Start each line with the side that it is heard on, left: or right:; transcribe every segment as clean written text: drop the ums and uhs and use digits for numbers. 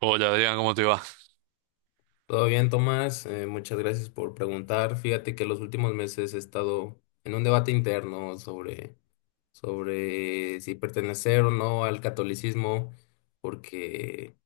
right: Hola Adrián, ¿cómo te va?
left: Todo bien, Tomás. Muchas gracias por preguntar. Fíjate que los últimos meses he estado en un debate interno sobre si pertenecer o no al catolicismo, porque,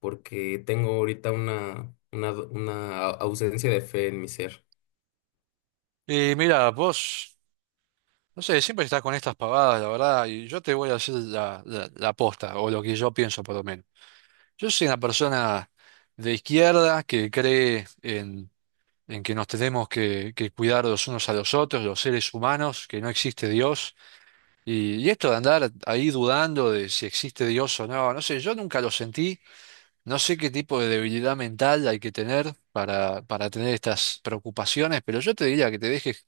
left: porque tengo ahorita una ausencia de fe en mi ser.
right: Y mira, vos, no sé, siempre estás con estas pavadas, la verdad, y yo te voy a hacer la posta, o lo que yo pienso por lo menos. Yo soy una persona de izquierda que cree en que nos tenemos que cuidar los unos a los otros, los seres humanos, que no existe Dios. Y esto de andar ahí dudando de si existe Dios o no, no sé, yo nunca lo sentí, no sé qué tipo de debilidad mental hay que tener para tener estas preocupaciones, pero yo te diría que te dejes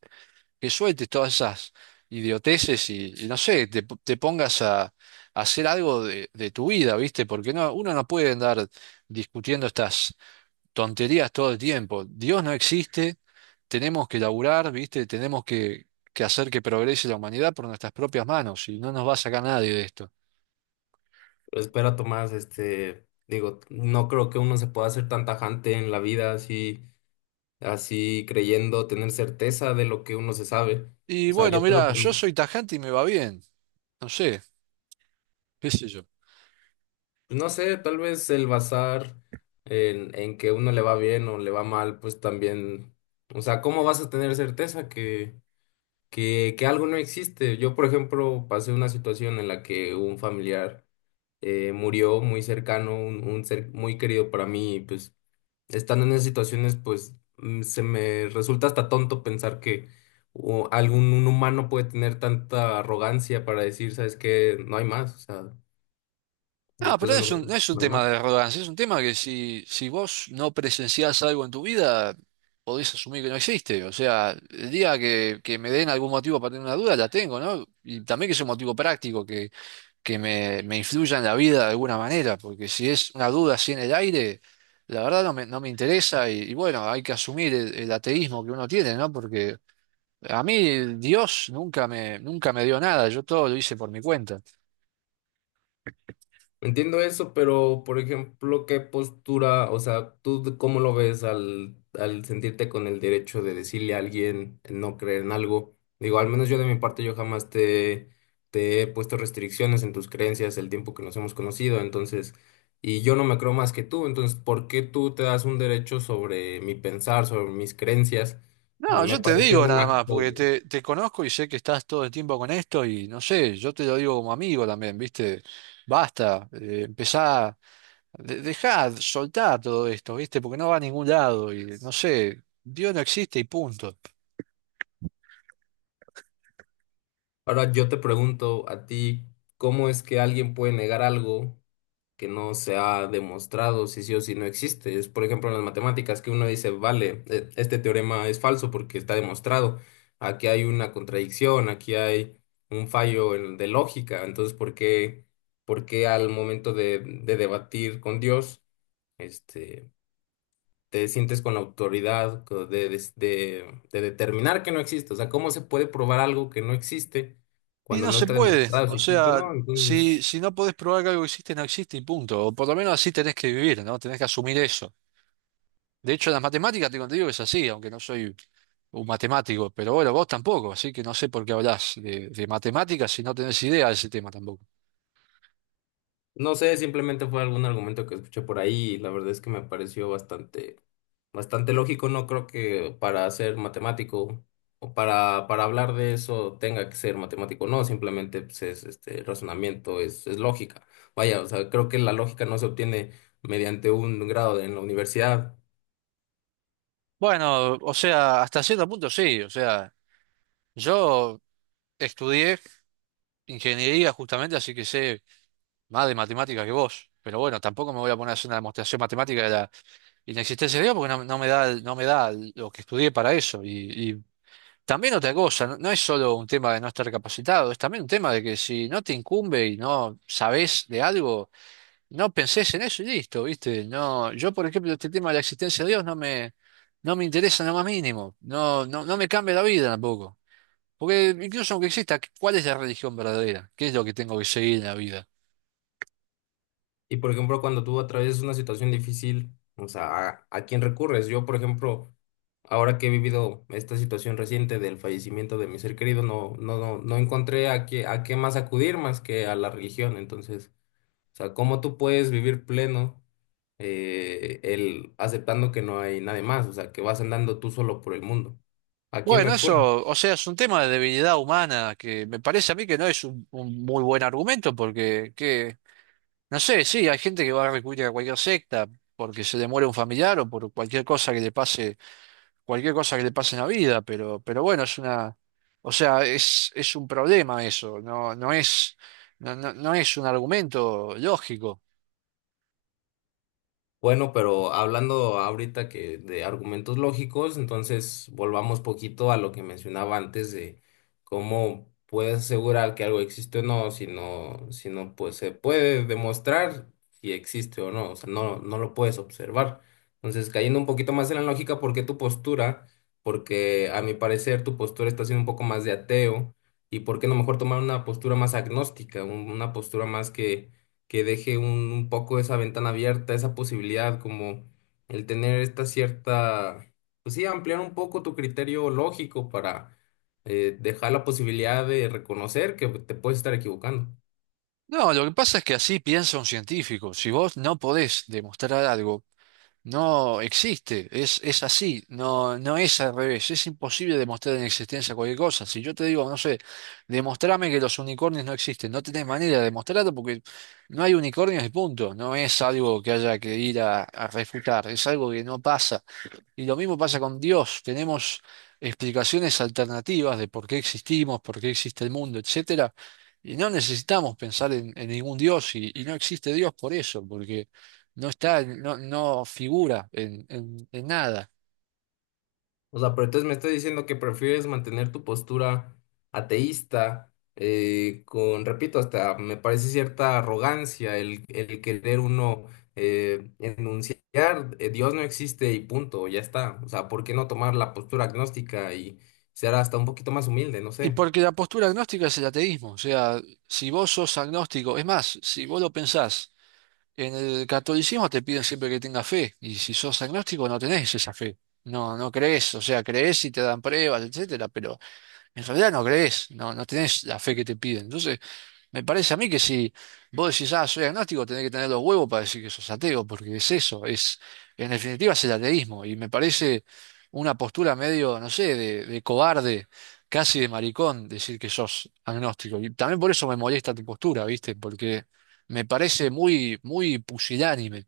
right: que sueltes todas esas idioteces y no sé, te pongas a hacer algo de tu vida, ¿viste? Porque no, uno no puede andar discutiendo estas tonterías todo el tiempo. Dios no existe, tenemos que laburar, ¿viste? Que hacer que progrese la humanidad por nuestras propias manos y no nos va a sacar nadie de esto.
left: Pero espera, Tomás, digo, no creo que uno se pueda ser tan tajante en la vida así creyendo tener certeza de lo que uno se sabe.
right: Y
left: O sea,
right: bueno,
left: yo creo
right: mira,
left: que
right: yo soy tajante y me va bien, no sé, qué sé yo.
left: pues, no sé, tal vez el bazar en que uno le va bien o le va mal, pues también, o sea, ¿cómo vas a tener certeza que algo no existe? Yo, por ejemplo, pasé una situación en la que un familiar murió muy cercano, un ser muy querido para mí, y pues estando en esas situaciones, pues se me resulta hasta tonto pensar que o, algún un humano puede tener tanta arrogancia para decir, ¿sabes qué? No hay más, o sea,
right: No,
left: después
right: pero
left: de nosotros,
right: no es un
left: no hay más.
right: tema de arrogancia, es un tema que si vos no presenciás algo en tu vida, podés asumir que no existe. O sea, el día que me den algún motivo para tener una duda, la tengo, ¿no? Y también que sea un motivo práctico, que, me influya en la vida de alguna manera, porque si es una duda así en el aire, la verdad no me interesa y bueno, hay que asumir el ateísmo que uno tiene, ¿no? Porque a mí Dios nunca me dio nada, yo todo lo hice por mi cuenta.
left: Entiendo eso, pero por ejemplo, ¿qué postura, o sea, tú cómo lo ves al, al sentirte con el derecho de decirle a alguien no creer en algo? Digo, al menos yo de mi parte, yo jamás te he puesto restricciones en tus creencias el tiempo que nos hemos conocido, entonces, y yo no me creo más que tú, entonces, ¿por qué tú te das un derecho sobre mi pensar, sobre mis creencias?
right: No,
left: Me
right: yo te
left: parece
right: digo
left: un
right: nada más,
left: acto.
right: porque te conozco y sé que estás todo el tiempo con esto y no sé, yo te lo digo como amigo también, ¿viste? Basta, empezá, dejá, soltá todo esto, ¿viste? Porque no va a ningún lado y no sé, Dios no existe y punto.
left: Ahora yo te pregunto a ti, ¿cómo es que alguien puede negar algo que no se ha demostrado si sí o si no existe? Es, por ejemplo, en las matemáticas que uno dice, vale, este teorema es falso porque está demostrado. Aquí hay una contradicción, aquí hay un fallo de lógica. Entonces, ¿por qué al momento de debatir con Dios, este, te sientes con la autoridad de, de determinar que no existe? O sea, ¿cómo se puede probar algo que no existe
right: Y
left: cuando
right: no
left: no
right: se
left: está
right: puede,
left: demostrado
right: o
left: si existe o
right: sea,
left: no? Entonces,
right: si no podés probar que algo existe, no existe y punto. O por lo menos así tenés que vivir, ¿no? Tenés que asumir eso. De hecho, en las matemáticas te digo que es así, aunque no soy un matemático, pero bueno, vos tampoco, así que no sé por qué hablás de matemáticas si no tenés idea de ese tema tampoco.
left: no sé, simplemente fue algún argumento que escuché por ahí y la verdad es que me pareció bastante, bastante lógico. No creo que para ser matemático o para hablar de eso tenga que ser matemático. No, simplemente pues, es este razonamiento, es lógica. Vaya, o sea, creo que la lógica no se obtiene mediante un grado en la universidad.
right: Bueno, o sea, hasta cierto punto sí, o sea, yo estudié ingeniería justamente, así que sé más de matemáticas que vos, pero bueno, tampoco me voy a poner a hacer una demostración matemática de la inexistencia de Dios porque no, no me da lo que estudié para eso. Y también otra cosa, no, no es solo un tema de no estar capacitado, es también un tema de que si no te incumbe y no sabés de algo, no pensés en eso y listo, ¿viste? No, yo, por ejemplo, este tema de la existencia de Dios no me interesa en lo más mínimo. No me cambia la vida tampoco. Porque incluso aunque exista, ¿cuál es la religión verdadera? ¿Qué es lo que tengo que seguir en la vida?
left: Y por ejemplo, cuando tú atraviesas una situación difícil, o sea, a quién recurres? Yo, por ejemplo, ahora que he vivido esta situación reciente del fallecimiento de mi ser querido, no, no, no, no encontré a qué más acudir más que a la religión. Entonces, o sea, ¿cómo tú puedes vivir pleno el aceptando que no hay nadie más? O sea, que vas andando tú solo por el mundo. ¿A quién
right: Bueno,
left: recurres?
right: eso, o sea, es un tema de debilidad humana que me parece a mí que no es un muy buen argumento porque, que, no sé, sí, hay gente que va a recurrir a cualquier secta porque se le muere un familiar o por cualquier cosa que le pase cualquier cosa que le pase en la vida, pero bueno, es una, o sea, es un problema eso, no, no es un argumento lógico.
left: Bueno, pero hablando ahorita que de argumentos lógicos, entonces volvamos poquito a lo que mencionaba antes de cómo puedes asegurar que algo existe o no, si no, pues se puede demostrar si existe o no, o sea, no, no lo puedes observar. Entonces, cayendo un poquito más en la lógica, ¿por qué tu postura? Porque a mi parecer tu postura está siendo un poco más de ateo y por qué no mejor tomar una postura más agnóstica, una postura más que deje un poco esa ventana abierta, esa posibilidad, como el tener esta cierta, pues sí, ampliar un poco tu criterio lógico para dejar la posibilidad de reconocer que te puedes estar equivocando.
right: No, lo que pasa es que así piensa un científico. Si vos no podés demostrar algo, no existe, es así, no, no es al revés, es imposible demostrar en existencia cualquier cosa. Si yo te digo, no sé, demostrame que los unicornios no existen, no tenés manera de demostrarlo porque no hay unicornios y punto, no es algo que haya que ir a refutar, es algo que no pasa. Y lo mismo pasa con Dios. Tenemos explicaciones alternativas de por qué existimos, por qué existe el mundo, etcétera. Y no necesitamos pensar en ningún Dios, y no existe Dios por eso, porque no está, no figura en nada.
left: O sea, pero entonces me estás diciendo que prefieres mantener tu postura ateísta, con, repito, hasta me parece cierta arrogancia el querer uno enunciar, Dios no existe y punto, ya está. O sea, ¿por qué no tomar la postura agnóstica y ser hasta un poquito más humilde? No
right: Y
left: sé.
right: porque la postura agnóstica es el ateísmo. O sea, si vos sos agnóstico, es más, si vos lo pensás, en el catolicismo te piden siempre que tengas fe, y si sos agnóstico no tenés esa fe. No, no crees, o sea, crees y te dan pruebas, etcétera, pero en realidad no crees, no tenés la fe que te piden. Entonces, me parece a mí que si vos decís, ah, soy agnóstico, tenés que tener los huevos para decir que sos ateo, porque es eso, es, en definitiva es el ateísmo, y me parece una postura medio, no sé, de cobarde, casi de maricón, decir que sos agnóstico. Y también por eso me molesta tu postura, ¿viste? Porque me parece muy pusilánime.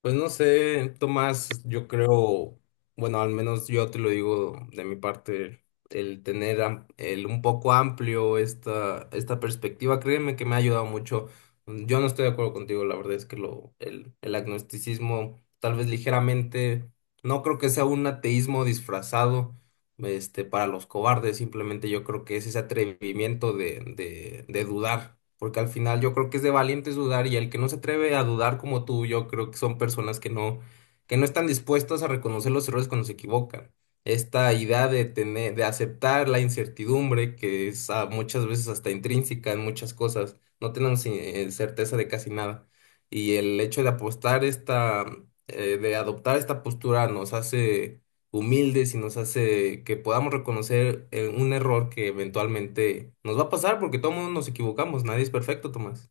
left: Pues no sé, Tomás, yo creo, bueno, al menos yo te lo digo de mi parte, el tener el un poco amplio esta perspectiva, créeme que me ha ayudado mucho. Mm, yo no estoy de acuerdo contigo, la verdad es que el agnosticismo, tal vez ligeramente, no creo que sea un ateísmo disfrazado para los cobardes, simplemente yo creo que es ese atrevimiento de dudar, porque al final yo creo que es de valientes dudar y el que no se atreve a dudar como tú, yo creo que son personas que no están dispuestas a reconocer los errores cuando se equivocan. Esta idea de tener, de aceptar la incertidumbre, que es muchas veces hasta intrínseca en muchas cosas, no tenemos certeza de casi nada. Y el hecho de apostar de adoptar esta postura nos hace humildes y nos hace que podamos reconocer un error que eventualmente nos va a pasar porque todo mundo nos equivocamos, nadie es perfecto, Tomás.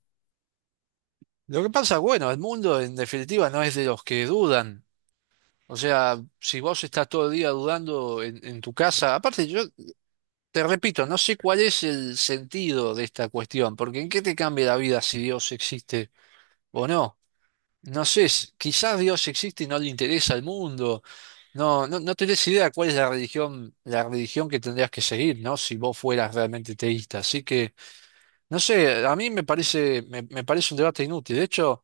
right: Lo que pasa, bueno, el mundo en definitiva no es de los que dudan. O sea, si vos estás todo el día dudando en tu casa, aparte yo te repito, no sé cuál es el sentido de esta cuestión, porque ¿en qué te cambia la vida si Dios existe o no? No sé, quizás Dios existe y no le interesa al mundo. No tenés idea cuál es la religión que tendrías que seguir, ¿no? Si vos fueras realmente teísta. Así que, no sé, a mí me parece, me me parece un debate inútil. De hecho,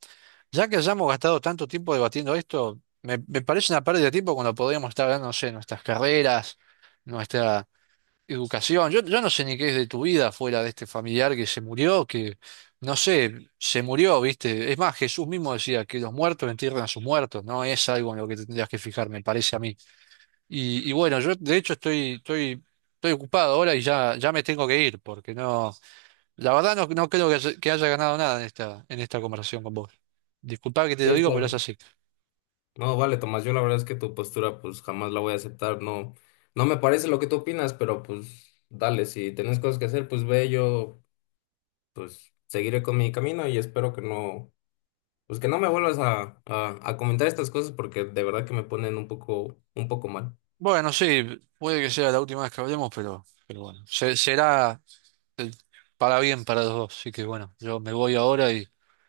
right: ya que hayamos gastado tanto tiempo debatiendo esto, me parece una pérdida de tiempo cuando podríamos estar hablando, no sé, nuestras carreras, nuestra educación. Yo no sé ni qué es de tu vida fuera de este familiar que se murió, que, no sé, se murió, ¿viste? Es más, Jesús mismo decía que los muertos entierran a sus muertos, no es algo en lo que te tendrías que fijar, me parece a mí. Y bueno, yo de hecho estoy ocupado ahora y ya, ya me tengo que ir, porque no, la verdad no, no creo que que haya ganado nada en en esta conversación con vos. Disculpa que te lo
left: Es
right: digo, pero
left: la-
right: es así.
left: No, vale, Tomás, yo la verdad es que tu postura pues jamás la voy a aceptar, no, no me parece lo que tú opinas, pero pues dale, si tenés cosas que hacer, pues ve, yo pues seguiré con mi camino y espero que no, pues que no me vuelvas a comentar estas cosas porque de verdad que me ponen un poco mal.
right: Bueno, sí, puede que sea la última vez que hablemos, pero bueno, será eh, para bien para los dos. Así que bueno, yo me voy ahora y...